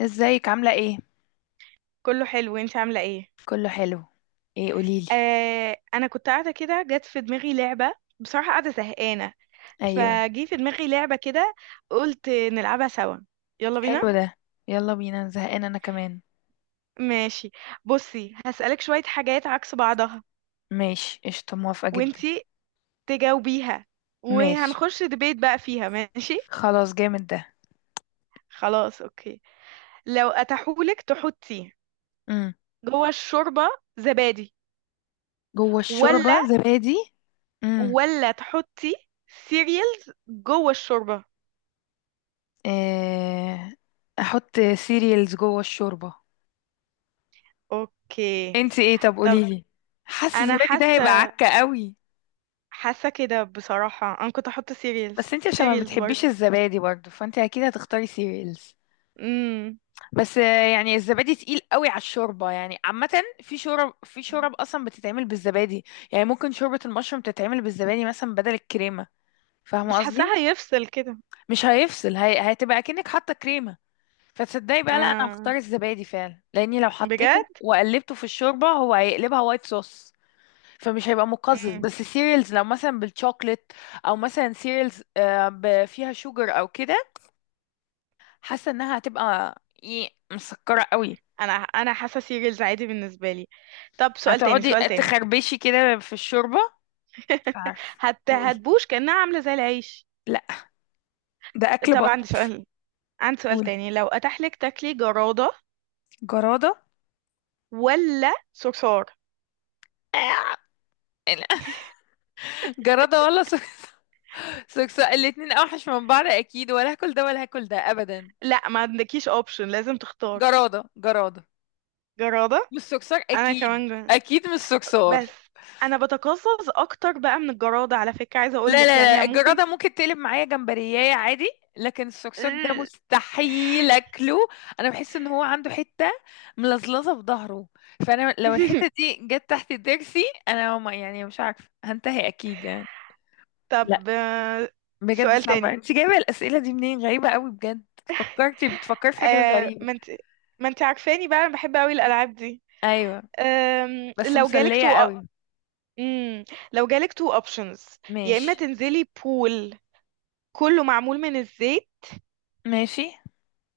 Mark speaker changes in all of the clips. Speaker 1: ازيك عاملة ايه؟
Speaker 2: كله حلو، انت عامله ايه؟
Speaker 1: كله حلو. ايه قوليلي.
Speaker 2: آه، انا كنت قاعده كده، جت في دماغي لعبه. بصراحه قاعده زهقانه.
Speaker 1: ايوه.
Speaker 2: فجي في دماغي لعبه كده، قلت نلعبها سوا. يلا بينا.
Speaker 1: حلو ده. يلا بينا، زهقانة انا كمان.
Speaker 2: ماشي. بصي، هسألك شويه حاجات عكس بعضها،
Speaker 1: ماشي، قشطة، موافقة جدا.
Speaker 2: وانتي تجاوبيها،
Speaker 1: ماشي.
Speaker 2: وهنخش دبيت بقى فيها، ماشي؟
Speaker 1: خلاص جامد ده.
Speaker 2: خلاص، اوكي. لو اتاحولك تحطي
Speaker 1: امم.
Speaker 2: جوه الشوربه زبادي،
Speaker 1: جوه
Speaker 2: ولا،
Speaker 1: الشوربة زبادي. امم.
Speaker 2: ولا تحطي سيريالز جوه الشوربه؟
Speaker 1: إيه... احط سيريالز جوه الشوربة.
Speaker 2: اوكي.
Speaker 1: انتي ايه طب
Speaker 2: طب
Speaker 1: قوليلي. حاسة
Speaker 2: انا
Speaker 1: الزبادي ده هيبقى
Speaker 2: حاسه
Speaker 1: عكة قوي.
Speaker 2: حاسه كده بصراحه، انا كنت احط سيريالز
Speaker 1: بس انتي عشان ما
Speaker 2: سيريالز
Speaker 1: بتحبيش
Speaker 2: برضه.
Speaker 1: الزبادي برضه فانتي اكيد هتختاري سيريالز.
Speaker 2: امم
Speaker 1: بس يعني الزبادي تقيل قوي على الشوربه يعني عامه. في شورب اصلا بتتعمل بالزبادي. يعني ممكن شوربه المشروم تتعمل بالزبادي مثلا بدل الكريمه. فاهمه
Speaker 2: بس
Speaker 1: قصدي.
Speaker 2: حاساها هيفصل كده.
Speaker 1: مش هيفصل، هتبقى اكنك حاطه كريمه. فتصدقي بقى، لا انا
Speaker 2: اه،
Speaker 1: هختار الزبادي فعلا لاني لو
Speaker 2: بجد؟
Speaker 1: حطيته وقلبته في الشوربه هو هيقلبها وايت صوص. فمش هيبقى مقزز.
Speaker 2: امم
Speaker 1: بس السيريالز لو مثلا بالشوكليت او مثلا سيريالز فيها شوجر او كده. حاسه انها هتبقى مسكره قوي.
Speaker 2: انا حاسه سيريالز عادي بالنسبه لي. طب سؤال تاني،
Speaker 1: هتقعدي
Speaker 2: سؤال تاني.
Speaker 1: تخربشي كده في الشوربة؟ مش عارفة. قولي.
Speaker 2: هتبوش كأنها عاملة زي العيش.
Speaker 1: لا، ده أكل
Speaker 2: طب
Speaker 1: بطن.
Speaker 2: عندي سؤال، عندي سؤال
Speaker 1: قولي.
Speaker 2: تاني. لو أتاح لك تاكلي جرادة
Speaker 1: جرادة.
Speaker 2: ولا صرصار؟
Speaker 1: لا. جرادة ولا سكسة، الاتنين أوحش من بعض، أكيد ولا هاكل ده ولا هاكل ده أبدا.
Speaker 2: لا، ما عندكيش اوبشن، لازم تختار
Speaker 1: جرادة، جرادة.
Speaker 2: جرادة.
Speaker 1: مش سكسار،
Speaker 2: انا
Speaker 1: أكيد
Speaker 2: كمان.
Speaker 1: أكيد مش سكسار.
Speaker 2: بس انا بتقزز اكتر بقى من الجرادة، على فكرة عايزة
Speaker 1: لا
Speaker 2: اقولك، يعني
Speaker 1: لا لا،
Speaker 2: أنا ممكن.
Speaker 1: الجرادة ممكن تقلب معايا جمبرياية عادي. لكن الصرصار ده مستحيل اكله. انا بحس ان هو عنده حتة ملزلزة في ظهره. فانا لو الحتة دي جت تحت ضرسي انا ما يعني مش عارفة، هنتهي اكيد يعني. لا،
Speaker 2: طب.
Speaker 1: بجد
Speaker 2: سؤال
Speaker 1: صعبة.
Speaker 2: تاني.
Speaker 1: انت جايبة الاسئلة دي منين؟ غريبة قوي بجد. فكرتي بتفكري في حاجات
Speaker 2: آه،
Speaker 1: غريبة.
Speaker 2: ما انت ما انت عارفاني بقى، انا بحب قوي الالعاب دي.
Speaker 1: ايوه، بس
Speaker 2: لو جالك
Speaker 1: مسلية
Speaker 2: تو،
Speaker 1: قوي.
Speaker 2: مم، لو جالك تو اوبشنز، يا اما
Speaker 1: ماشي
Speaker 2: تنزلي بول كله معمول من الزيت،
Speaker 1: ماشي.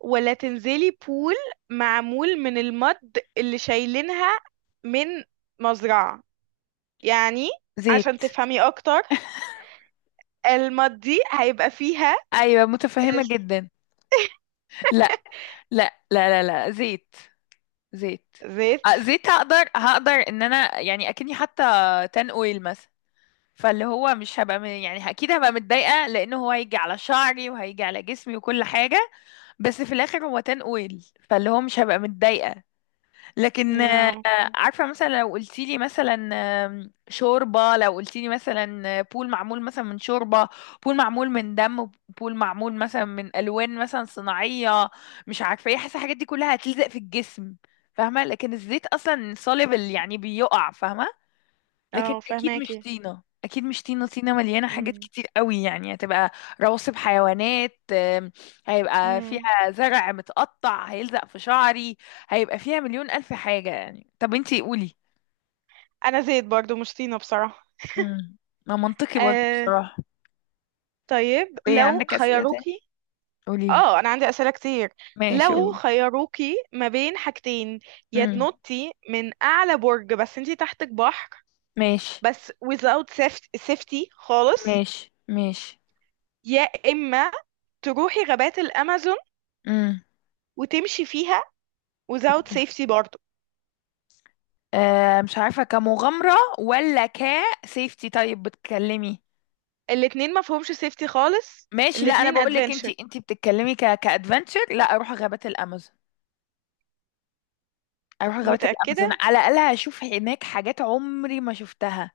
Speaker 2: ولا تنزلي بول معمول من المد اللي شايلينها، من مزرعة يعني، عشان
Speaker 1: زيت.
Speaker 2: تفهمي اكتر المضي هيبقى فيها
Speaker 1: ايوه متفهمة جدا. لا لا لا لا، لا زيت، زيت.
Speaker 2: الزيت.
Speaker 1: زيت هقدر، هقدر ان انا يعني اكني حتى تان اويل مثلا. فاللي هو مش هبقى يعني اكيد هبقى متضايقه لانه هو هيجي على شعري وهيجي على جسمي وكل حاجه. بس في الاخر هو تان اويل فاللي هو مش هبقى متضايقه. لكن
Speaker 2: اه.
Speaker 1: عارفة مثلا لو قلتيلي مثلا، شوربة، لو قلتيلي مثلا بول معمول مثلا من شوربة، بول معمول من دم، بول معمول مثلا من ألوان مثلا صناعية، مش عارفة ايه، حاسة الحاجات دي كلها هتلزق في الجسم. فاهمة؟ لكن الزيت أصلا soluble، يعني بيقع. فاهمة؟ لكن
Speaker 2: اه،
Speaker 1: اكيد مش
Speaker 2: فهماكي.
Speaker 1: طينه، اكيد مش طينه. طينه مليانه حاجات
Speaker 2: مم.
Speaker 1: كتير قوي، يعني هتبقى رواسب حيوانات، هيبقى
Speaker 2: مم.
Speaker 1: فيها زرع متقطع هيلزق في شعري، هيبقى فيها مليون الف حاجه يعني. طب انتي قولي.
Speaker 2: انا زيت برضو، مش طينة بصراحة.
Speaker 1: امم. ما منطقي برضه
Speaker 2: آه.
Speaker 1: بصراحه.
Speaker 2: طيب
Speaker 1: طب ايه
Speaker 2: لو
Speaker 1: عندك اسئله تاني؟
Speaker 2: خيروكي،
Speaker 1: قولي لي.
Speaker 2: اه، انا عندي اسئلة كتير.
Speaker 1: ماشي
Speaker 2: لو
Speaker 1: قولي.
Speaker 2: خيروكي ما بين حاجتين، يا
Speaker 1: امم.
Speaker 2: تنطي من اعلى برج بس انتي تحتك بحر،
Speaker 1: ماشي
Speaker 2: بس without safety خالص،
Speaker 1: ماشي ماشي.
Speaker 2: يا اما تروحي غابات الامازون
Speaker 1: امم.
Speaker 2: وتمشي فيها without
Speaker 1: اوكي.
Speaker 2: safety برضو.
Speaker 1: آه مش عارفه، كمغامره ولا كسيفتي؟ طيب بتكلمي.
Speaker 2: الاتنين ما فيهمش سيفتي خالص.
Speaker 1: ماشي، لا انا
Speaker 2: الاتنين
Speaker 1: بقول لك، انت
Speaker 2: ادفنتشر.
Speaker 1: انت بتتكلمي كادفنتشر. لا، اروح غابات الامازون. اروح غابات الامازون،
Speaker 2: متأكدة.
Speaker 1: على الاقل هشوف هناك حاجات عمري ما شفتها.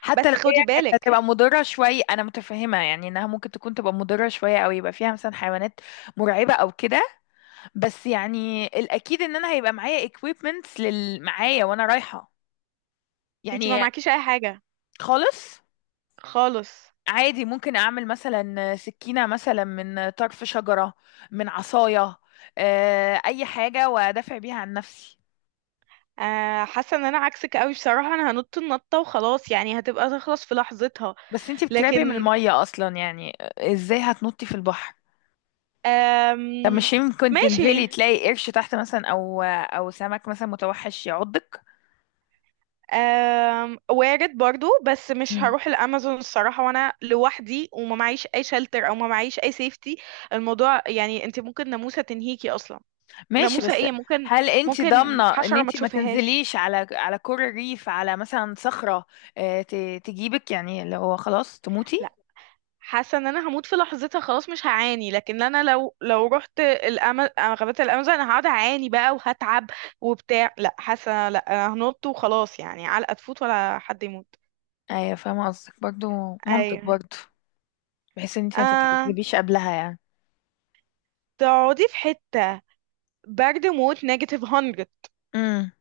Speaker 1: حتى
Speaker 2: بس
Speaker 1: لو
Speaker 2: خدي
Speaker 1: هي كانت
Speaker 2: بالك،
Speaker 1: هتبقى مضره شويه انا متفهمه، يعني انها ممكن تكون تبقى مضره شويه او يبقى فيها مثلا حيوانات مرعبه او كده. بس يعني الاكيد ان انا هيبقى معايا equipments لل معايا وانا رايحه
Speaker 2: انت ما
Speaker 1: يعني.
Speaker 2: معكيش اي حاجة
Speaker 1: خالص.
Speaker 2: خالص.
Speaker 1: عادي، ممكن اعمل مثلا سكينة مثلا من طرف شجرة، من عصاية، اي حاجة وادافع بيها عن نفسي.
Speaker 2: آه، حاسة ان انا عكسك قوي بصراحة. انا هنط النطة وخلاص، يعني هتبقى تخلص في لحظتها.
Speaker 1: بس انتي بتقربي من
Speaker 2: لكن
Speaker 1: المية اصلا، يعني ازاي هتنطي في البحر؟
Speaker 2: آم
Speaker 1: طب مش يمكن
Speaker 2: ماشي.
Speaker 1: تنزلي تلاقي قرش تحت مثلا او او سمك مثلا متوحش يعضك؟
Speaker 2: وارد برضو، بس مش
Speaker 1: مم.
Speaker 2: هروح الامازون الصراحة وانا لوحدي وما معيش اي شلتر او ما معيش اي سيفتي. الموضوع يعني، انت ممكن ناموسة تنهيكي اصلا.
Speaker 1: ماشي
Speaker 2: ناموسة
Speaker 1: بس،
Speaker 2: ايه، ممكن
Speaker 1: هل انت
Speaker 2: ممكن
Speaker 1: ضامنة ان
Speaker 2: حشرة ما
Speaker 1: انت ما
Speaker 2: تشوفهاش.
Speaker 1: تنزليش على على كور الريف، على مثلا صخرة تجيبك يعني اللي هو خلاص تموتي؟
Speaker 2: حاسه ان انا هموت في لحظتها خلاص، مش هعاني. لكن انا لو رحت غابة الامازون، انا هقعد اعاني بقى وهتعب وبتاع. لا، حاسه لا، انا هنط وخلاص، يعني علقه تفوت ولا حد يموت.
Speaker 1: ايوه فاهمة قصدك برضو، منطق
Speaker 2: ايوه.
Speaker 1: برضو. بحيث ان انت ما
Speaker 2: آه...
Speaker 1: تتعذبيش قبلها يعني.
Speaker 2: تقعدي في حته برد موت نيجاتيف 100،
Speaker 1: امم.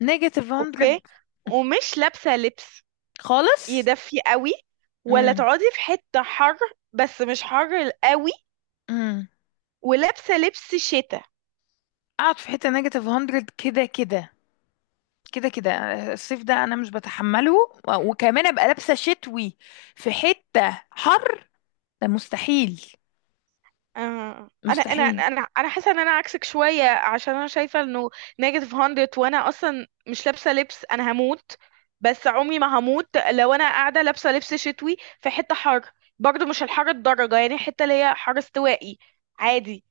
Speaker 1: نيجاتيف 100.
Speaker 2: اوكي، ومش لابسه لبس
Speaker 1: خالص.
Speaker 2: يدفي قوي، ولا
Speaker 1: امم.
Speaker 2: تقعدي في حته حر، بس مش حر قوي،
Speaker 1: امم.
Speaker 2: ولابسه لبس شتاء؟
Speaker 1: اقعد في حته نيجاتيف 100. كده كده، كده كده. الصيف ده انا مش بتحمله، وكمان ابقى لابسه شتوي في حته حر، ده مستحيل.
Speaker 2: آه، انا انا
Speaker 1: مستحيل.
Speaker 2: انا انا حاسه ان انا عكسك شويه، عشان انا شايفه انه نيجاتيف 100 وانا اصلا مش لابسه لبس، انا هموت. بس عمري ما هموت لو انا قاعده لابسه لبس شتوي في حته حر. برضو مش الحر الدرجه، يعني حته اللي هي حر استوائي عادي،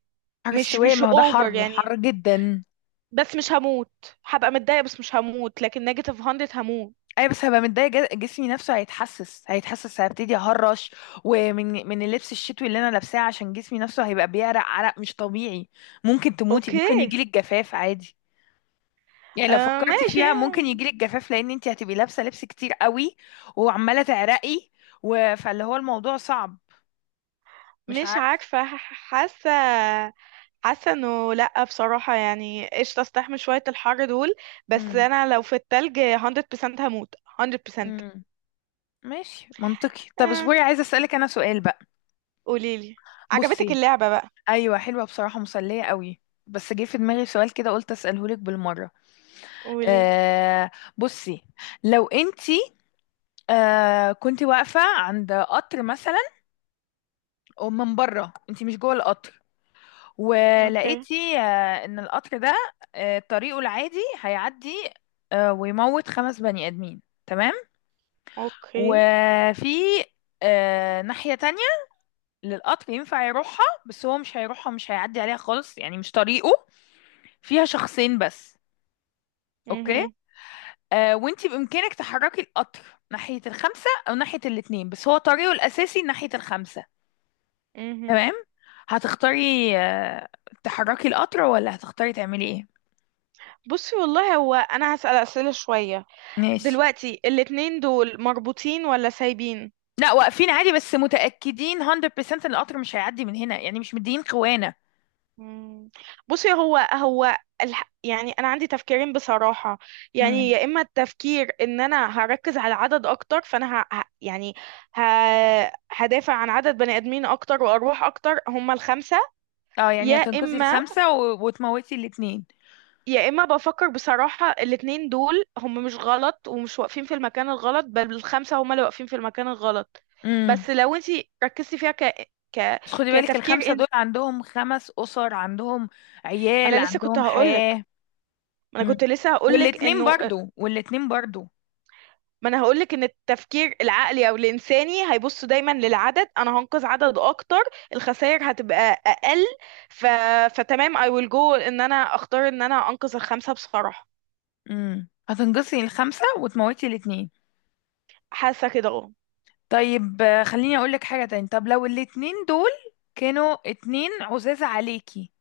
Speaker 1: حر
Speaker 2: مش
Speaker 1: السواقي،
Speaker 2: مش
Speaker 1: ما هو ده
Speaker 2: اوفر
Speaker 1: حر،
Speaker 2: يعني،
Speaker 1: حر جدا.
Speaker 2: بس مش هموت. هبقى متضايقه بس مش هموت، لكن نيجاتيف 100 هموت.
Speaker 1: اي بس هبقى متضايقه، جسمي نفسه هيتحسس، هيتحسس هبتدي اهرش. ومن اللبس الشتوي اللي انا لابساه، عشان جسمي نفسه هيبقى بيعرق عرق مش طبيعي. ممكن تموتي،
Speaker 2: اوكي.
Speaker 1: ممكن يجيلك جفاف عادي. يعني لو
Speaker 2: آه،
Speaker 1: فكرتي
Speaker 2: ماشي.
Speaker 1: فيها ممكن يجيلك جفاف لان انت هتبقي لابسه لبس كتير قوي وعماله تعرقي. و... فاللي هو الموضوع صعب. مش
Speaker 2: مش
Speaker 1: عارفه.
Speaker 2: عارفه. حاسه، حاسه انه لا بصراحه، يعني قشطه استحمل شويه الحر دول. بس
Speaker 1: امم.
Speaker 2: انا لو في التلج 100% هموت، 100%.
Speaker 1: امم ماشي منطقي. طب
Speaker 2: آه.
Speaker 1: اصبري عايزه اسالك انا سؤال بقى.
Speaker 2: قوليلي. عجبتك
Speaker 1: بصي،
Speaker 2: اللعبه بقى؟
Speaker 1: ايوه حلوه بصراحه، مسليه قوي. بس جه في دماغي سؤال كده قلت اساله لك بالمره.
Speaker 2: قولي.
Speaker 1: آه، بصي، لو انتي كنت واقفة عند قطر مثلا، ومن بره انتي مش جوه القطر،
Speaker 2: اوكي،
Speaker 1: ولقيتي ان القطر ده طريقه العادي هيعدي ويموت خمس بني ادمين، تمام؟
Speaker 2: اوكي.
Speaker 1: وفي ناحية تانية للقطر ينفع يروحها بس هو مش هيروحها ومش هيعدي عليها خالص، يعني مش طريقه، فيها شخصين بس. اوكي،
Speaker 2: مهم.
Speaker 1: وانتي بإمكانك تحركي القطر ناحية الخمسة أو ناحية الاتنين، بس هو طريقه الأساسي ناحية الخمسة.
Speaker 2: مهم.
Speaker 1: تمام؟ هتختاري آه تحركي القطر ولا هتختاري تعملي ايه؟
Speaker 2: بصي والله، هو انا هسأل اسئله شويه.
Speaker 1: ماشي.
Speaker 2: دلوقتي الاتنين دول مربوطين ولا سايبين؟
Speaker 1: لا واقفين عادي، بس متأكدين 100% ان القطر مش هيعدي من هنا، يعني مش مدين خوانا.
Speaker 2: مم. بصي، هو يعني انا عندي تفكيرين بصراحه. يعني
Speaker 1: امم.
Speaker 2: يا اما التفكير ان انا هركز على العدد اكتر، فانا يعني ه... هدافع عن عدد بني ادمين اكتر وارواح اكتر، هم الخمسه.
Speaker 1: اه، يعني
Speaker 2: يا
Speaker 1: هتنقذي
Speaker 2: اما
Speaker 1: الخمسة و... وتموتي الاتنين.
Speaker 2: يا اما بفكر بصراحه، الاتنين دول هم مش غلط ومش واقفين في المكان الغلط، بل الخمسه هم اللي واقفين في المكان الغلط.
Speaker 1: امم.
Speaker 2: بس لو انتي ركزتي فيها
Speaker 1: بس خدي بالك،
Speaker 2: كتفكير
Speaker 1: الخمسة دول
Speaker 2: انسان،
Speaker 1: عندهم خمس أسر، عندهم
Speaker 2: ما
Speaker 1: عيال،
Speaker 2: انا لسه كنت
Speaker 1: عندهم حياة.
Speaker 2: هقولك، ما انا
Speaker 1: امم.
Speaker 2: كنت لسه هقولك
Speaker 1: والاتنين
Speaker 2: انه،
Speaker 1: برضو، والاتنين برضو.
Speaker 2: ما انا هقولك، ان التفكير العقلي او الانساني هيبص دايما للعدد. انا هنقذ عدد اكتر، الخسائر هتبقى اقل. ف... فتمام، I will go ان انا اختار ان انا انقذ الخمسة بصراحة.
Speaker 1: امم. هتنقصي الخمسة وتموتي الاتنين.
Speaker 2: حاسة كده، اه.
Speaker 1: طيب خليني اقولك حاجة تاني. طب لو الاتنين دول كانوا اتنين عزازة عليكي،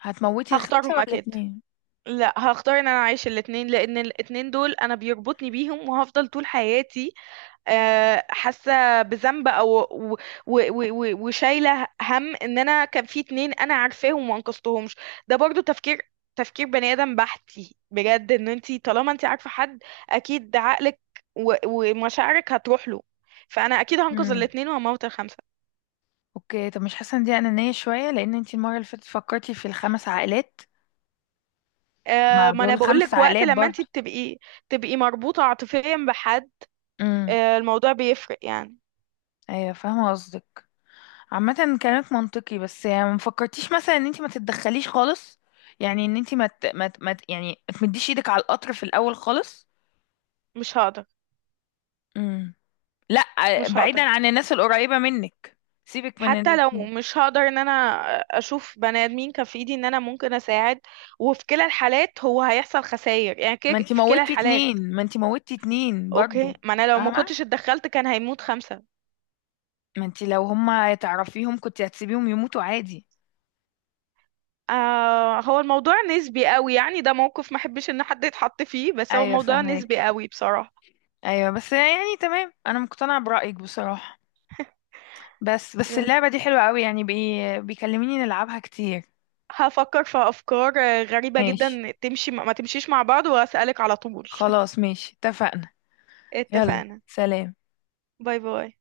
Speaker 1: هتموتي
Speaker 2: هختارهم
Speaker 1: الخمسة ولا
Speaker 2: اكيد.
Speaker 1: اتنين؟
Speaker 2: لا، هختار ان انا اعيش الاتنين، لان الاتنين دول انا بيربطني بيهم وهفضل طول حياتي آه، حاسه بذنب، او و- و- و- و- وشايله هم ان انا كان في اتنين انا عارفاهم وما انقذتهمش. ده برضو تفكير، تفكير بني ادم بحتي بجد. ان انتي طالما انتي عارفه حد، اكيد عقلك ومشاعرك هتروح له، فانا اكيد هنقذ
Speaker 1: امم.
Speaker 2: الاتنين وهموت الخمسه.
Speaker 1: اوكي، طب مش حاسة ان دي انانية شوية؟ لان انتي المرة اللي فاتت فكرتي في الخمس عائلات، مع
Speaker 2: ما انا
Speaker 1: دول خمس
Speaker 2: بقولك، وقت
Speaker 1: عائلات
Speaker 2: لما انتي
Speaker 1: برضه.
Speaker 2: تبقي مربوطه عاطفيا بحد،
Speaker 1: امم.
Speaker 2: آه، الموضوع بيفرق يعني.
Speaker 1: ايوه فاهمة قصدك. عامة كلامك منطقي، بس يعني ما فكرتيش مثلا ان انتي ما تتدخليش خالص؟ يعني ان انتي ما ت... ما ت... ما ت... يعني ما تمديش ايدك على القطر في الاول خالص.
Speaker 2: مش هقدر.
Speaker 1: امم. لا،
Speaker 2: مش
Speaker 1: بعيدا
Speaker 2: هقدر.
Speaker 1: عن الناس القريبة منك، سيبك من
Speaker 2: حتى لو
Speaker 1: الاتنين.
Speaker 2: مش هقدر ان انا اشوف بني ادمين كان في ايدي ان انا ممكن اساعد، وفي كلا الحالات هو هيحصل خسائر يعني، كده
Speaker 1: ما انت
Speaker 2: في كلا
Speaker 1: موتي
Speaker 2: الحالات.
Speaker 1: اتنين، ما انت موتي اتنين برضو.
Speaker 2: اوكي، ما انا لو ما
Speaker 1: فاهمة.
Speaker 2: كنتش اتدخلت كان هيموت خمسة.
Speaker 1: ما انت لو هما تعرفيهم كنت هتسيبيهم يموتوا عادي.
Speaker 2: آه، هو الموضوع نسبي قوي يعني، ده موقف ما احبش ان حد يتحط فيه، بس هو
Speaker 1: ايوه
Speaker 2: الموضوع نسبي
Speaker 1: فاهماكي.
Speaker 2: قوي بصراحة.
Speaker 1: ايوه بس يعني تمام، انا مقتنعة برأيك بصراحة. بس بس
Speaker 2: بس
Speaker 1: اللعبة دي حلوة قوي يعني بيكلميني نلعبها كتير.
Speaker 2: هفكر في افكار غريبة
Speaker 1: ماشي،
Speaker 2: جدا، تمشي ما تمشيش مع بعض واسألك على طول.
Speaker 1: خلاص ماشي اتفقنا. يلا
Speaker 2: اتفقنا.
Speaker 1: سلام.
Speaker 2: باي باي.